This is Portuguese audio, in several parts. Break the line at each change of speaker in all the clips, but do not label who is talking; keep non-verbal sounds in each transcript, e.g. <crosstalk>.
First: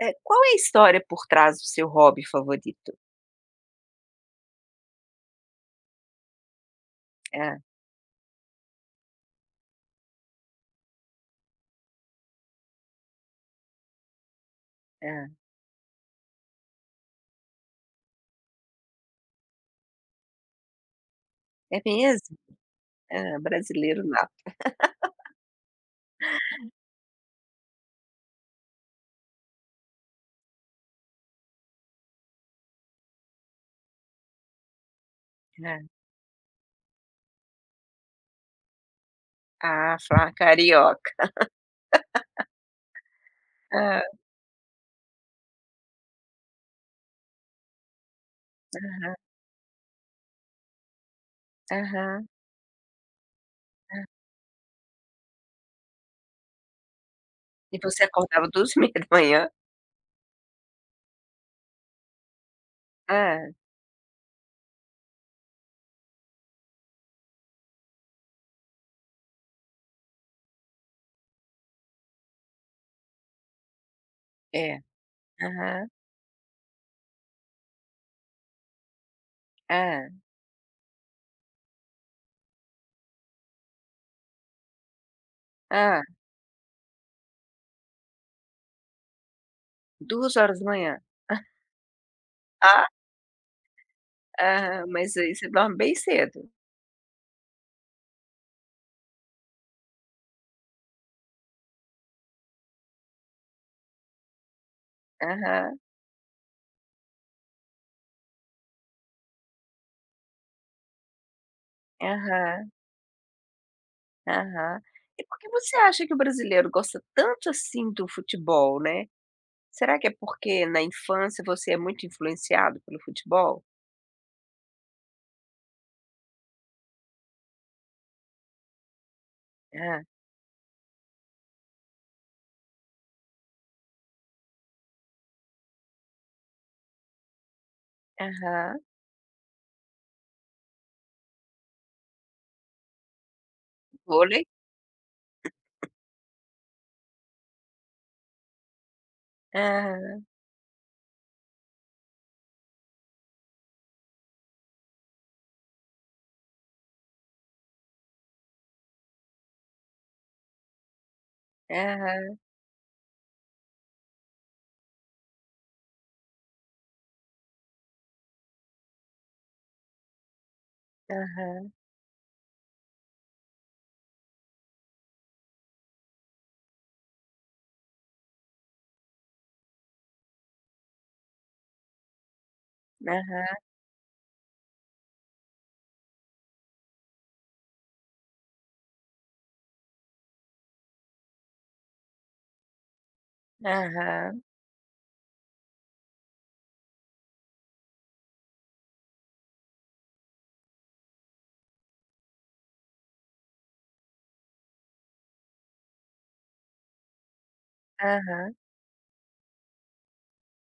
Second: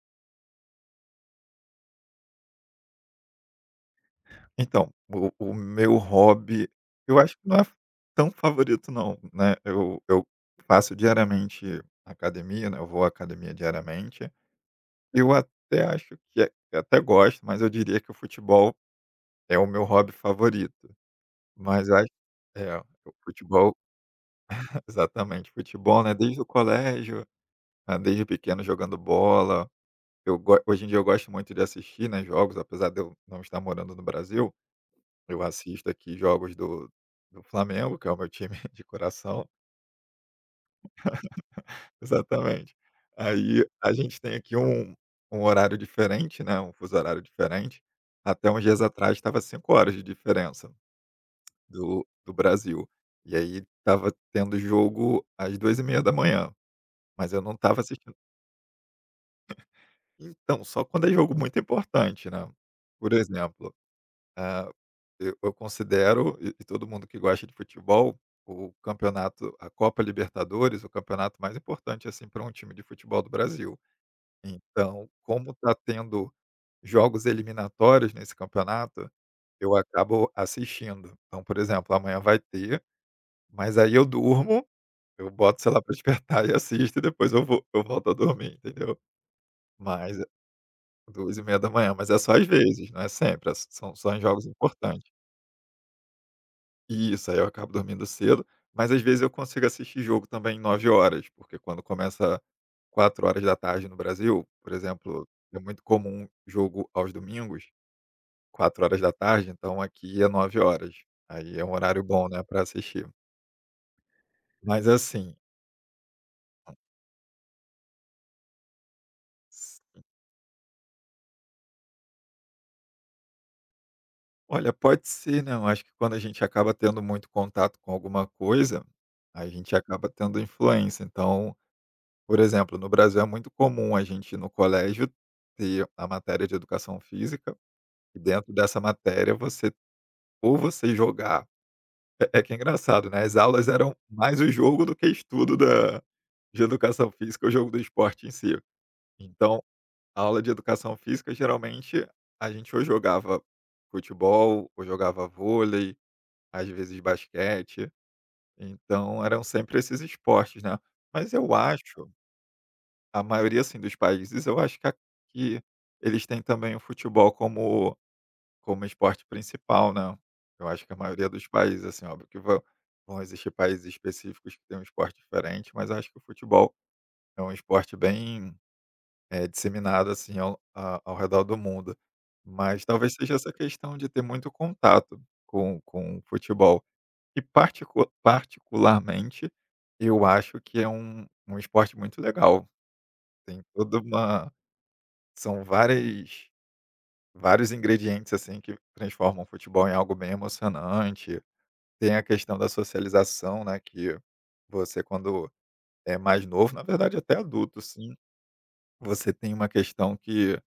Eh Qual é a história por trás do seu hobby favorito?
Então, o o o meu hobby, eu acho que não é
Hã.
f tão favorito não, né, eu eu faço diariamente academia, né, eu vou à academia diariamente. Eu
Hã.
até acho que é eu até gosto, mas eu diria que o futebol é o meu hobby favorito.
É
Mas acho,
mesmo?
eh, o
Hã,
futebol
brasileiro nato.
<chuckles>
<laughs>
Exatamente, futebol, né, desde o colégio, né, desde pequeno jogando bola. Eu go hoje em dia, eu gosto muito de assistir, né, jogos, apesar de eu não estar morando no Brasil, eu
Hã.
assisto aqui jogos do do Flamengo, que é o meu time de coração.
Ah, <unintelligible> carioca.
<laughs> Exatamente. Aí
<laughs>
a
Hã.
gente tem aqui um um horário diferente, né, um fuso horário diferente. Até uns dias
Aham.
atrás, estava 5 horas de diferença do
Aham.
do Brasil. E aí
Hã.
estava tendo jogo às 2h30, mas eu não
E
estava
você
assistin
acordava 2h30?
<chuckles> Então, só quando é jogo muito importante, né, por
Hã.
exemplo, eh, e eu considero, e todo mundo que gosta de futebol, o campeonato, a Copa Libertadores, o campeonato mais importante, assim, pra um time de futebol do Brasil.
É.
Então, como tá
Aham.
tendo jogos eliminatórios nesse campeonato, eu
Hã.
acabo assistindo. Então, por exemplo, amanhã vai ter, mas aí eu durmo, eu boto o celular pra
Hã.
despertar e assisto e depois eu vou eu volto a dormir, entendeu? Mas, eh
2h.
duas e
<chuckles>
meia da manhã, mas é só às
Hã.
vezes, não é sempre, é s são só em jogos
Aham,
importantes.
mas aí você dorme bem cedo.
Isso, aí eu acabo dormindo cedo, mas às vezes eu consigo assistir jogo também 21:00, porque quando começa 4:00 no Brasil, por exemplo, é
Aham.
muito comum jogo aos domingos 4:00, então aqui é 21:00. Aí é um horário bom, né, pra
Aham.
assistir.
Aham.
Mas
E
assim.
por que você acha que o brasileiro gosta tanto assim do futebol, né, será
Sim.
que é porque na infância você é muito influenciado pelo futebol?
Olha, pode ser, né, eu acho que quando a gente acaba tendo muito contato com alguma coisa, a gente
Ah.
acaba tendo influência. Então, por exemplo, no Brasil é muito comum a gente, no colégio, ter a matéria de educação física e dentro dessa
Aham.
matéria você ou você jogar, é-é que é engraçado, né, as aulas eram mais
Volei.
o jogo do que estudo da de educação física, o jogo do esporte em si. Então,
Aham.
aula de educação física, geralmente a gente ou jogava futebol ou jogava vôlei, às vezes basquete, então eram sempre esses esportes, né, mas eu acho,
Aham.
a maioria, assim, dos países, eu acho que a que eles têm também o futebol como como esporte principal, né, eu acho que a maioria dos
Aham.
países, assim, óbvio que vão vão existir países específicos que têm um esporte diferente, mas eu acho que o futebol é um esporte bem, eh, disseminado, assim, ao a ao redor do mundo, mas talvez seja essa
Aham.
questão de ter muito contato com com o futebol e, particu particularmente, eu acho que é um um esporte muito legal, tem toda
Aham.
uma são várias vários ingredientes, assim, que transformam o futebol em algo bem emocionante, tem a questão da socialização, né, que você quando é mais novo, na verdade até adulto, sim,
Aham.
você tem uma questão que.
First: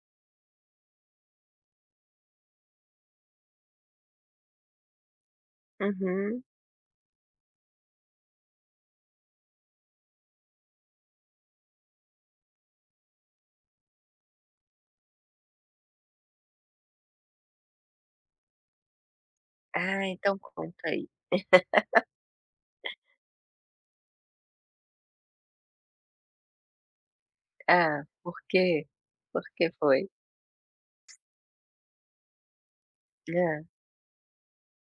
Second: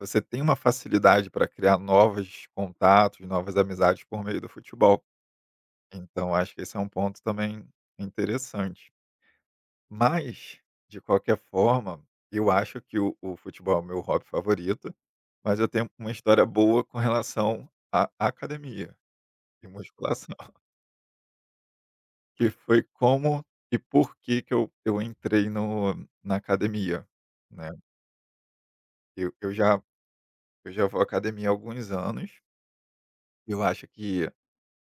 Você tem uma facilidade para criar novos contatos, novas amizades por meio do futebol. Então
Uhum.
acho que esse é um ponto também interessante. Mas de qualquer forma, eu acho que o o futebol é meu hobby favorito, mas eu tenho uma história boa com relação à academia, e
Ah
musculação.
então conta aí.
Que foi
<laughs>
como e por que que eu eu entrei no na academia, né.
Ah, por quê?
Eu eu
Porque
já
foi?
eu já vou à academia há alguns anos eu
Ah.
acho que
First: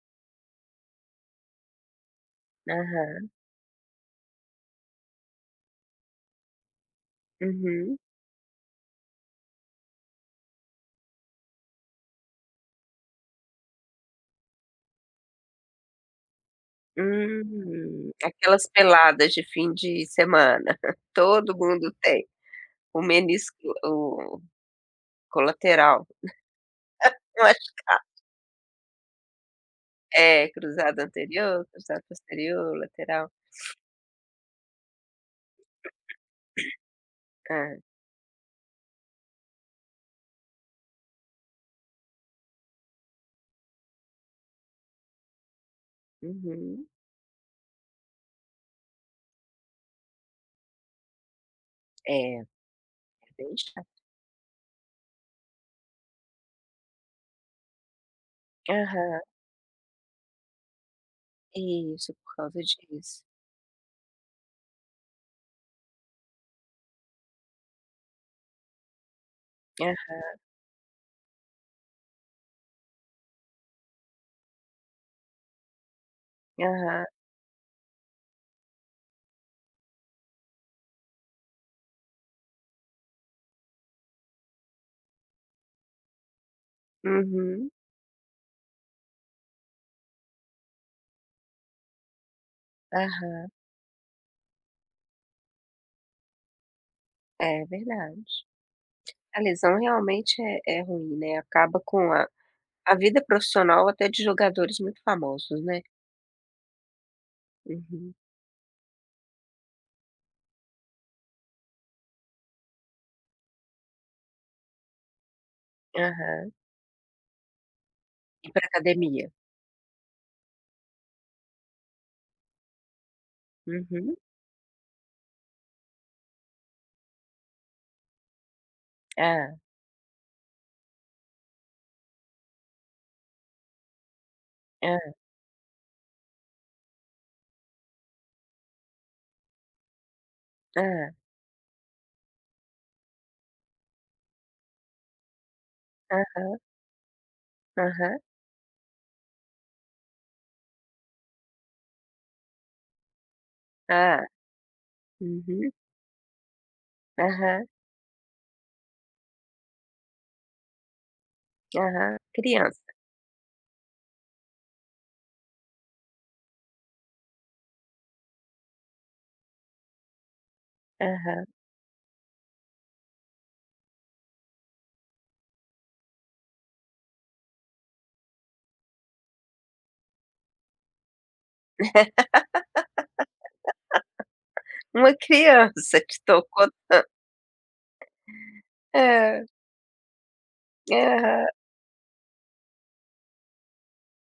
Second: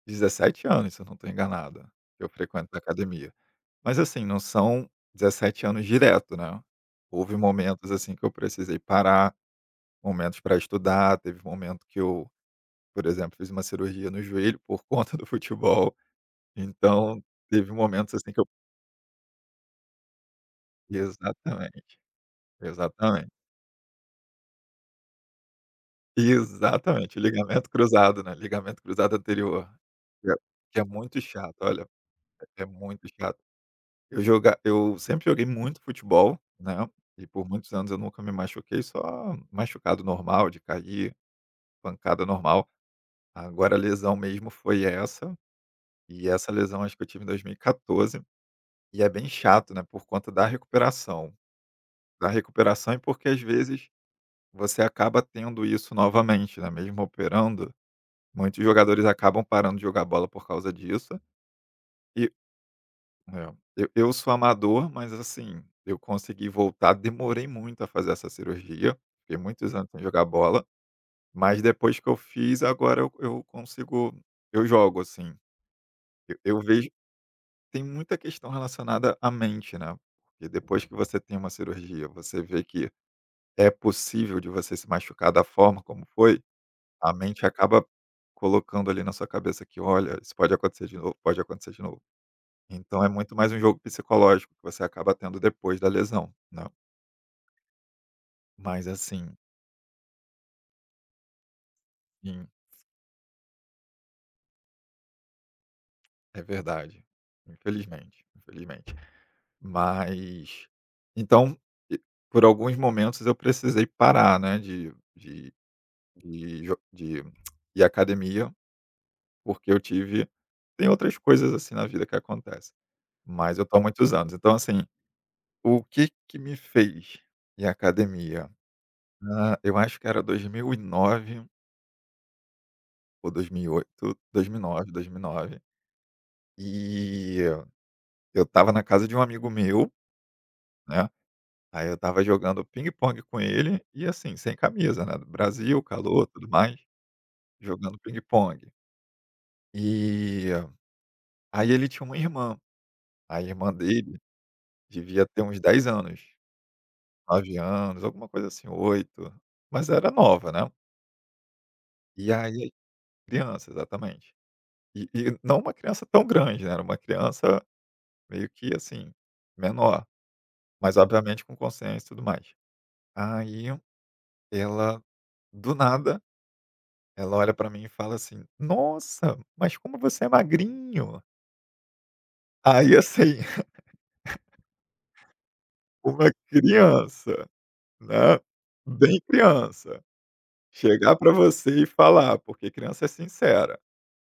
17 anos se eu não estou enganado, que eu frequento na
Aham.
academia. Mas assim não são 17 anos direto, né. Houve momentos
Uhum.
assim que eu precisei parar, momentos para estudar, teve momento que eu, por exemplo fiz uma cirurgia no joelho por conta do futebol. Então, teve
Hum.
momentos assim que eu.
Aquelas peladas de fim de semana <chuckles> todo
Exatamente,
mundo tem, o
exatamente.
menisco o colateral.
Exatamente,
É, <chuckles> eu acho
ligamento cruzado, né, ligamento cruzado anterior. Que
É,
que é
cruzado
muito chato,
anterior,
olha.
cruzado
É
posterior,
muito
lateral.
chato. Eu jogava eu sempre joguei muito futebol, né, e por
<clears throat>
muitos
Ah.
anos eu nunca me machuquei, só machucado normal, de cair, pancada normal. Agora a lesão mesmo foi essa, e essa lesão
Uhum.
acho que eu tive em 2014, e é bem chato, né, por conta da recuperação da
É.
recuperação e porque, às
Deixa.
vezes, você acaba tendo isso novamente, né, mesmo operando, muitos jogadores
Aham.
acabam parando de jogar bola por causa disso.
Isso,
E,
por causa disso.
eh, eu eu sou amador, mas, assim, eu consegui voltar, demorei muito a fazer essa cirurgia, fiquei muitos anos sem jogar
Aham.
bola, mas depois que eu fiz, agora eu eu consigo eu jogo, assim. Eu vejo,
Aham.
tem muita questão relacionada à mente, né. Porque depois que você tem uma cirurgia, você vê que é possível de você se machucar da forma como foi, a mente
Uhum.
acaba colocando ali na sua cabeça que, olha, isso pode acontecer de novo pode acontecer de novo. Então é muito mais
Aham.
um jogo psicológico que você acaba tendo depois da lesão, né.
É verdade.
Mas assim.
A lesão realmente é é ruim, né, acaba com a
Sim.
a vida profissional até de jogadores muito famosos, né.
É verdade,
Uhum.
infelizmente, infelizmente. Mas, então, por alguns momentos eu precisei parar, né, de de
Aham.
de jo de <clicks tongue> de ir à
Ir
academia,
para academia.
porque eu tive tem outras coisas, assim, na vida que acontece, mas eu estou há muitos
Uhum.
anos. Então, assim, o que que me fez ir à academia? Ah.
Hã.
Eu acho que era 2009. ou 2008, 2009- dois
Hã.
mil e nove, e eu estava na casa de um amigo meu, né,
Hã.
aí eu estava jogando pingue-pongue com ele e assim, sem camisa, né, no Brasil, calor, tudo
Aham.
mais, jogando
Aham.
pingue-pongue e, aí ele tinha uma irmã, a irmã dele
Hã,
devia ter uns
uhum.
10 anos, 9
Aham.
anos, alguma coisa assim, 8, mas era nova, né.
Aham,
E aí
criança.
criança, exatamente. E e não uma criança tão grande, né, era uma criança, meio que assim, menor, mas obviamente
Aham.
com consciência e tudo mais. Aí, ela do nada, ela olha para mim e fala assim: "Nossa, mas como você é magrinho!". Aí, assim. <laughs>
<laughs> Uma criança te
Uma
tocou tan
criança, né, bem
Hã.
criança, chegar para
Aham.
você e falar, porque criança é sincera,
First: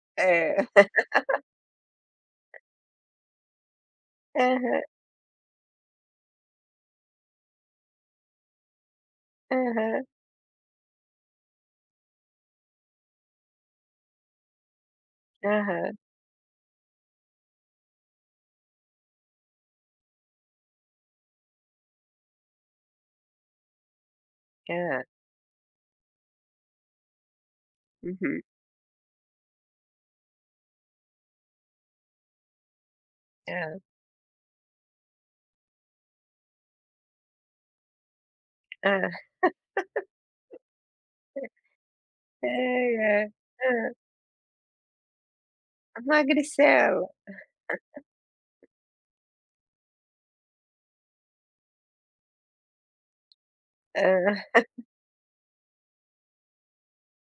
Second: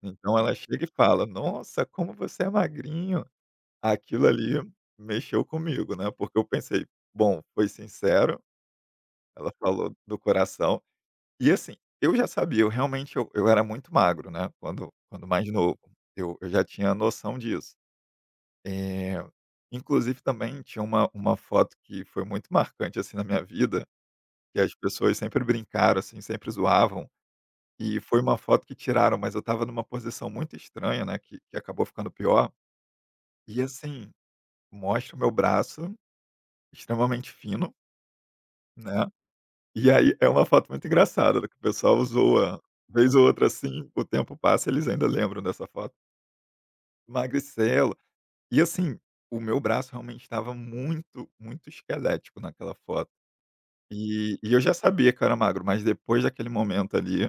então ela
É.
chega e fala:
<laughs>
"Nossa, como você é magrinho!". Aquilo ali
Aham.
mexeu comigo, né, porque eu pensei: "Bom, foi sincero, ela falou
Aham.
do coração", e, assim, eu já sabia, eu, realmente, eu eu era muito magro, né. Quando quando mais novo,
Aham.
eu eu já tinha noção disso, eh, inclusive também tinha uma uma foto que foi muito marcante, assim, na minha vida, que as
Hã.
pessoas sempre brincaram, assim, sempre zoavam, e foi uma
Uhum.
foto que tiraram, mas eu estava em uma posição muito estranha, né, que que acabou ficando pior, e,
Hã.
assim, mostra o meu braço, extremamente fino né,
Hã.
e aí é uma foto muito engraçada, que o pessoal zoa vez ou outra,
<laughs> <unintelligible>
assim,
Hã.
o tempo passa eles ainda lembram dessa foto.
Magricelo.
Magricelo, e,
<laughs>
assim, o meu braço, realmente, estava muito, muito esquelético naquela foto, e
Hã.
e eu já
<chuckles>
sabia que eu era magro, mas depois daquele momento ali,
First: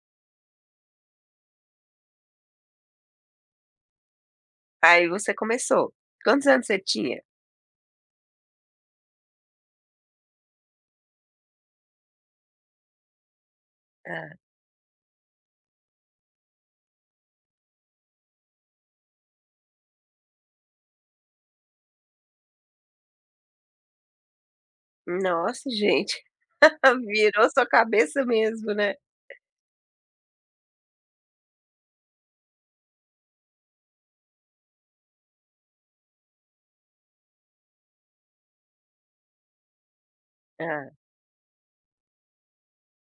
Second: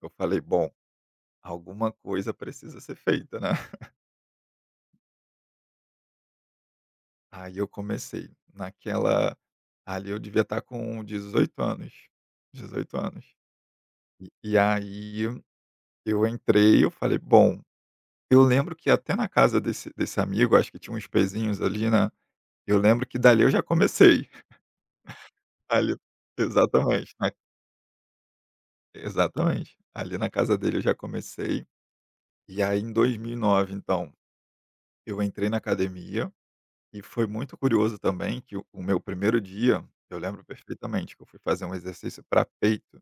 eu falei: "Bom, alguma coisa precisa ser feita", né. <laughs>
Aí você começou, quantos anos você tinha?
Aí eu comecei, naquela ali eu devia estar com 18 anos, 18 anos,
Hã.
e aí, eu entrei, eu falei: "Bom", eu lembro que até na casa desse desse amigo, acho que tinha uns pezinhos ali, né, eu lembro que dali eu já comecei. <laughs>
Nossa
Ali
gente, <laughs>
Exatamente, na
virou sua cabeça mesmo, né.
Exatamente. Ali na casa dele eu já comecei, e aí, em 2009, então, eu entrei na academia, e foi muito curioso também que o meu 1º dia, eu lembro
Hã.
perfeitamente que eu fui fazer um exercício pra peito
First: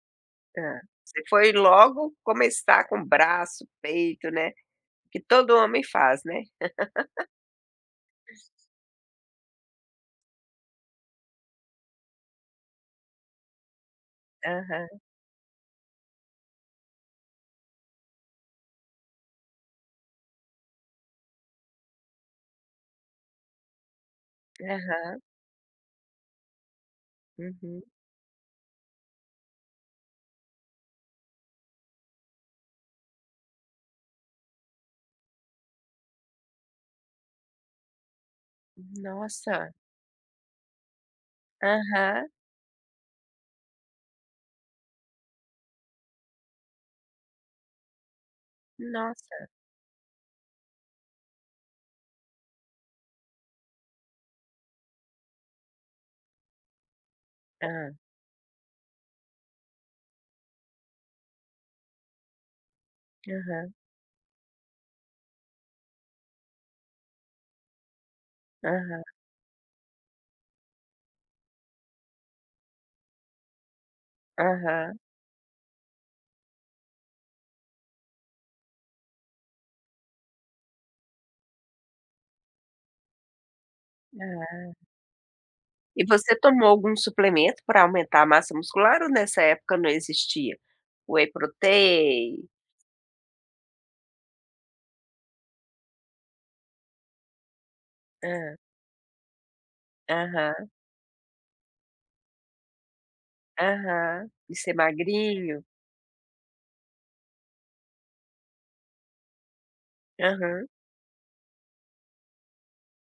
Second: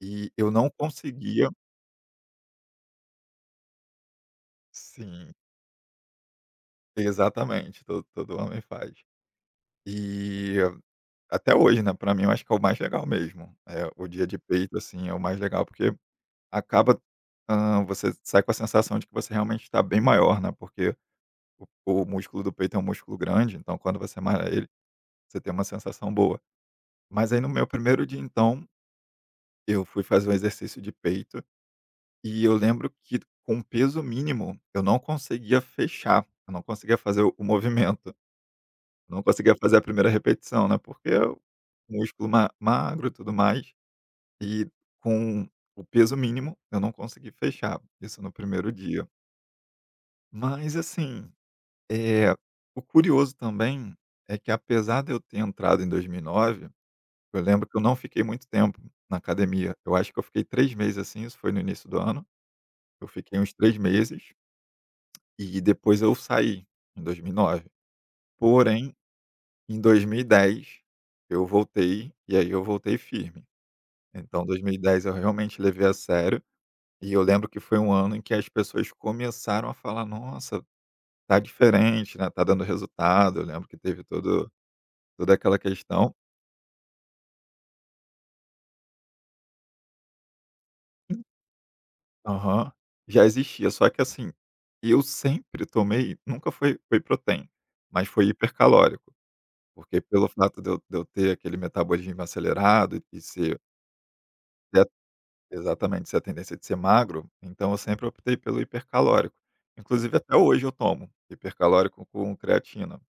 e eu não
Hã. Você
conseguia
foi logo começar com braço, peito, né, que
Sim.
todo homem faz né.
Exatamente, to todo
<laughs>
homem faz, e até hoje, né, para mim, eu acho que é o mais legal mesmo, é o dia de peito,
Aham.
assim, é o mais legal, porque, acaba, hã, você sai com a sensação de que você realmente está bem maior, né, porque o o músculo do peito é um músculo grande, então, quando você malha ele,
Aham.
você tem uma sensação boa. Mas aí, no meu
Uhum.
1º dia, então eu fui fazer um exercício de peito, e eu lembro que, com peso mínimo, eu não conseguia fechar, eu não conseguia fazer o o movimento. Não conseguia
Nossa!
fazer a 1ª repetição, né, porque o músculo
Aham.
ma magro e tudo mais, e com o peso mínimo eu não consegui fechar, isso no 1º dia.
Nossa!
Mas, assim, eh, o curioso também é que, apesar de eu ter entrado em 2009, eu lembro que eu não
Hã.
fiquei muito tempo na academia, eu acho que eu fiquei 3 meses, assim, isso foi no início do ano, eu fiquei uns
Aham.
3 meses. E depois eu saí, em 2009. Porém, em 2010 eu voltei, e aí eu voltei firme. Então, 2010 eu realmente levei a sério e eu lembro que foi um ano em que as pessoas começaram a falar: "Nossa, tá diferente, né, tá dando resultado". Eu lembro que teve todo
Ah.
toda aquela
E
questão.
você tomou algum suplemento pra aumentar a massa muscular ou nessa época não existia whey protein?
Aham. Já existia, só que assim, eu sempre tomei, nunca foi whey protein, mas foi
Hã.
hipercalórico, porque pelo fato
Aham.
de eu de eu ter aquele metabolismo acelerado e e ser
Aham. De ser
É
magrinho.
Exatamente, essa tendência de ser magro, então, eu sempre optei pelo hipercalórico. Inclusive, até hoje
Aham.
eu tomo hipercalórico com creatina.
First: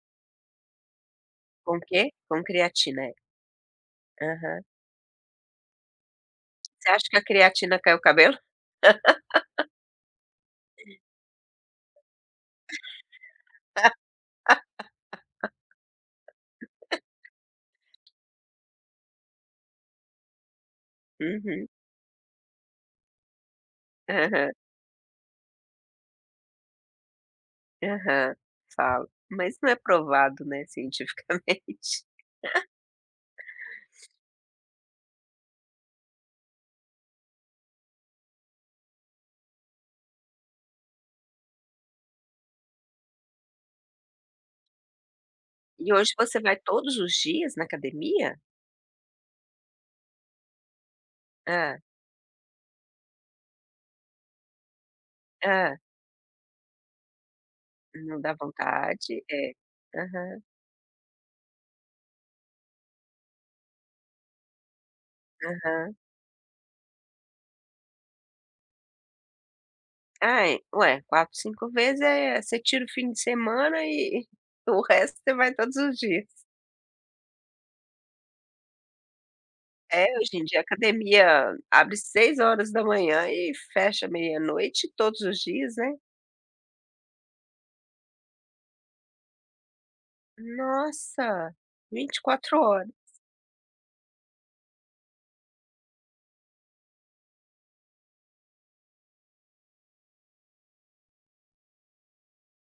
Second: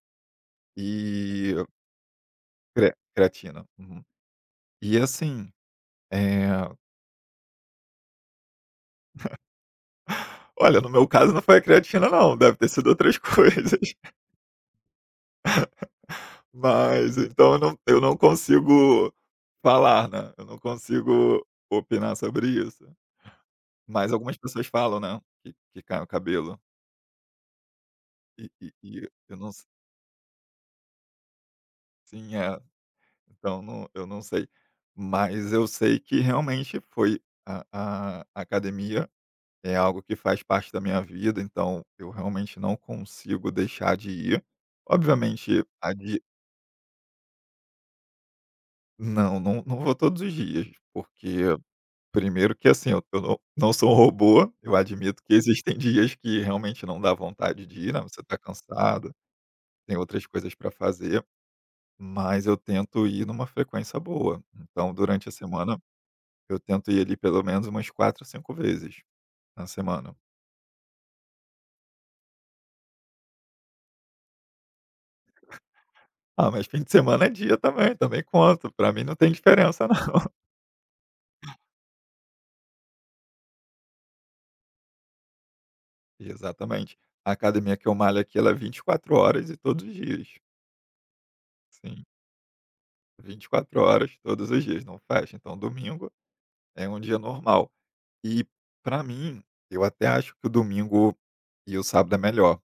E
Com o quê? Com
Cre
creatina, é.
creatina. Uhum.
Aham.
E assim, eh
Você acha que a creatina cai o cabelo?
<chuckles>
<laughs>
Olha, no meu caso não foi a creatina não, deve ter sido outras coisas. <chuckles> Mas, então, eu não eu
<laughs>
não consigo falar, né, eu não consigo
Uhum.
opinar sobre isso. Mas algumas
Aham.
pessoas falam, né, que que cai o cabelo.
Aham,
E e
falo,
e eu não
mas
se
não é provado, né, cientificamente.
Sim é,
<laughs>
então não eu não sei, mas eu sei que realmente foi a a academia, é algo que faz parte da minha vida então, eu realmente não consigo deixar de ir. Obviamente, a
E hoje
de
você vai todos os dias na academia?
Não, não não vou todos os dias, porque,
Hã.
primeio que assim, eu eu não sou um robô, eu admito que existem
Hã.
dias que realmente não dá vontade de ir, não
Não
você
dá
está cansado,
vontade, é.
tem outras
Aham.
coisas para fazer, mas eu tento ir em uma frequência boa. Então durante a semana,
Aham.
eu tento ir ali, pelo menos umas 4, 5 vezes, na semana.
Ai, ué, 4 5 vezes é, você tira o fim de semana e o resto você vai todos os dias.
Ah, mas fim de semana é dia também, também conto, para mim não tem diferença não.
É,
<chuckles>
hoje em dia a academia abre 6h00 e fecha meia-noite todos os dias, né.
Exatamente, a academia que eu malho aqui ela é 24 horas e todos os dias.
Nossa,
Sim.
24 horas.
24 horas, todos os dias, não fecha, então domingo, é um dia normal e para mim, eu até acho que o domingo e o sábado é melhor,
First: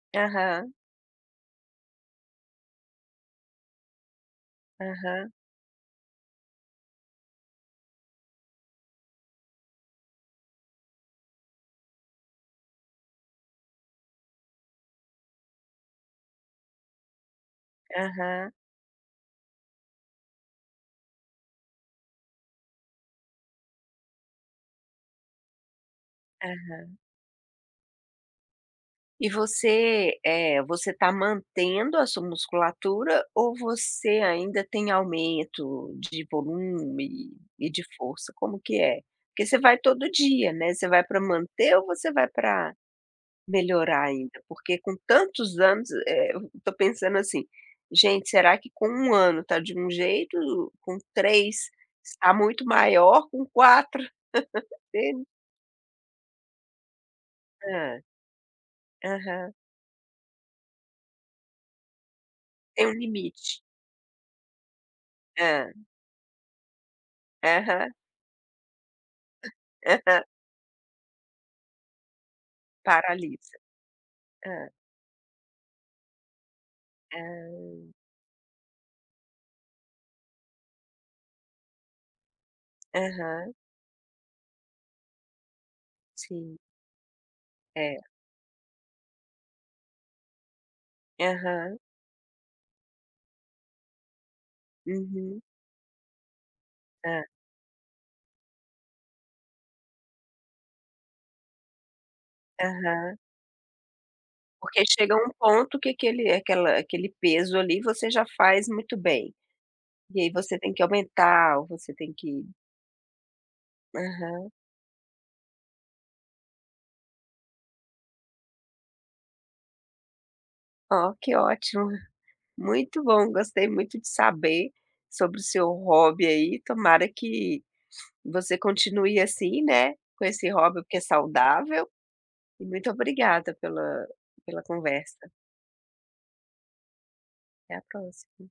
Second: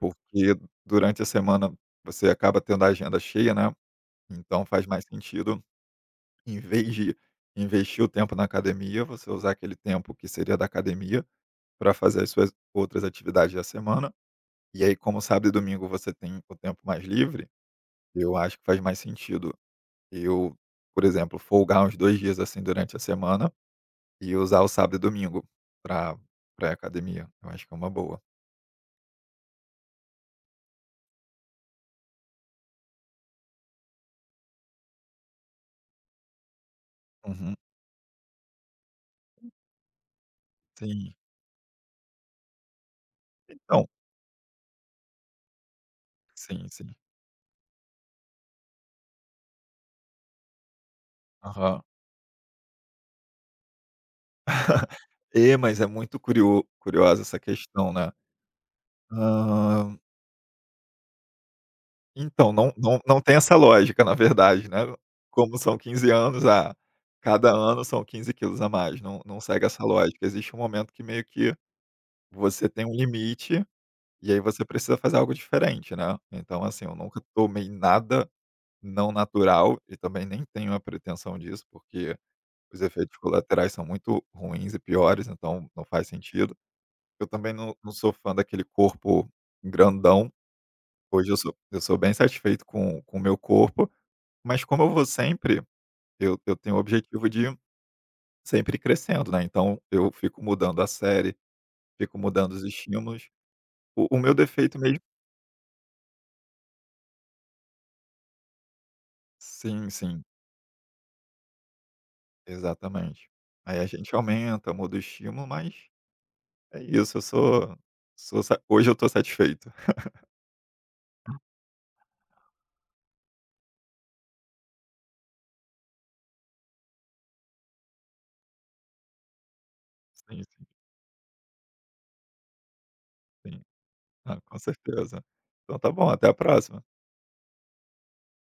porque
Aham.
durante a semana você acaba tendo a agenda cheia, né, então faz mais
Aham.
sentido, em vez de investir o tempo na academia, você usar aquele tempo, que seria da academia, para fazer as suas outras atividades da semana e aí como sábado e domingo você tem o tempo mais livre, eu
Aham.
acho que faz mais sentido. Eu, por exemplo folgar uns 2 dias assim, durante a semana e usar o sábado e domingo para pra ir à
Aham.
academia, eu acho que é uma boa.
E você, eh, você está mantendo a sua musculatura ou você ainda tem aumento de volume
Uhum.
e de força? Como que é? Porque você vai todo dia, né, você vai
Sim.
para manter ou você vai para
Então
melhorar, ainda? Porque, com tantos anos, eh,
Sim,
estou
sim.
pensando assim: "Gente será que com 1 ano está de um jeito, ou com 3
Aham.
está muito maior, com 4?
<chuckles>
<laughs> <unintelligible>
E, mas é muito curioso curiosa essa questão,
Hã.
né.
Aham.
Hã Então, não
Tem um
não não tem essa
limite.
lógica, na verdade, né. Como
Hã.
são 15 anos, a cada ano
Aham.
são 15 quilos a mais, não não segue essa
Aham.
lógica. Existe um momento que meio que, você tem um
Paralisa.
limite, e aí você
Hã.
precisa fazer algo diferente, né. Então, assim, eu nunca tomei
Ah.
nada não natural, e também nem tenho a pretensão disso, porque, os efeitos
Aham.
colaterais são muito ruins e piores, então não faz sentido.
Sim.
Eu também não não
É.
sou fã daquele corpo grandão, hoje eu sou
Aham.
eu sou bem satisfeito com com o meu corpo, mas como eu vou
Uhum.
sempre, eu eu tenho o objetivo
Hã.
de sempre crescendo, né. Então, eu fico mudando a série, fico mudando os
Aham.
estímulos. O o meu defeito
Porque
mesmo
chega a um ponto que aquele aquela aquele peso ali, você já faz muito bem,
Sim,
e
sim.
aí você tem que aumentar ou você tem que
Exatamente. Aí a gente
Aham.
aumenta, muda o estímulo, mas é isso. Eu sou sou hoje eu estou satisfeito. <laughs>
Oh, que ótimo, muito bom. Gostei muito de saber sobre o seu hobby aí, tomara que <sniffs> você continue assim, né, com
Sim,
esse
sim.
hobby porque é saudável, e muito obrigada
Sim.
pela
Ah, com
pela
certeza.
conversa.
Então tá bom, até a próxima.
Até a próxima.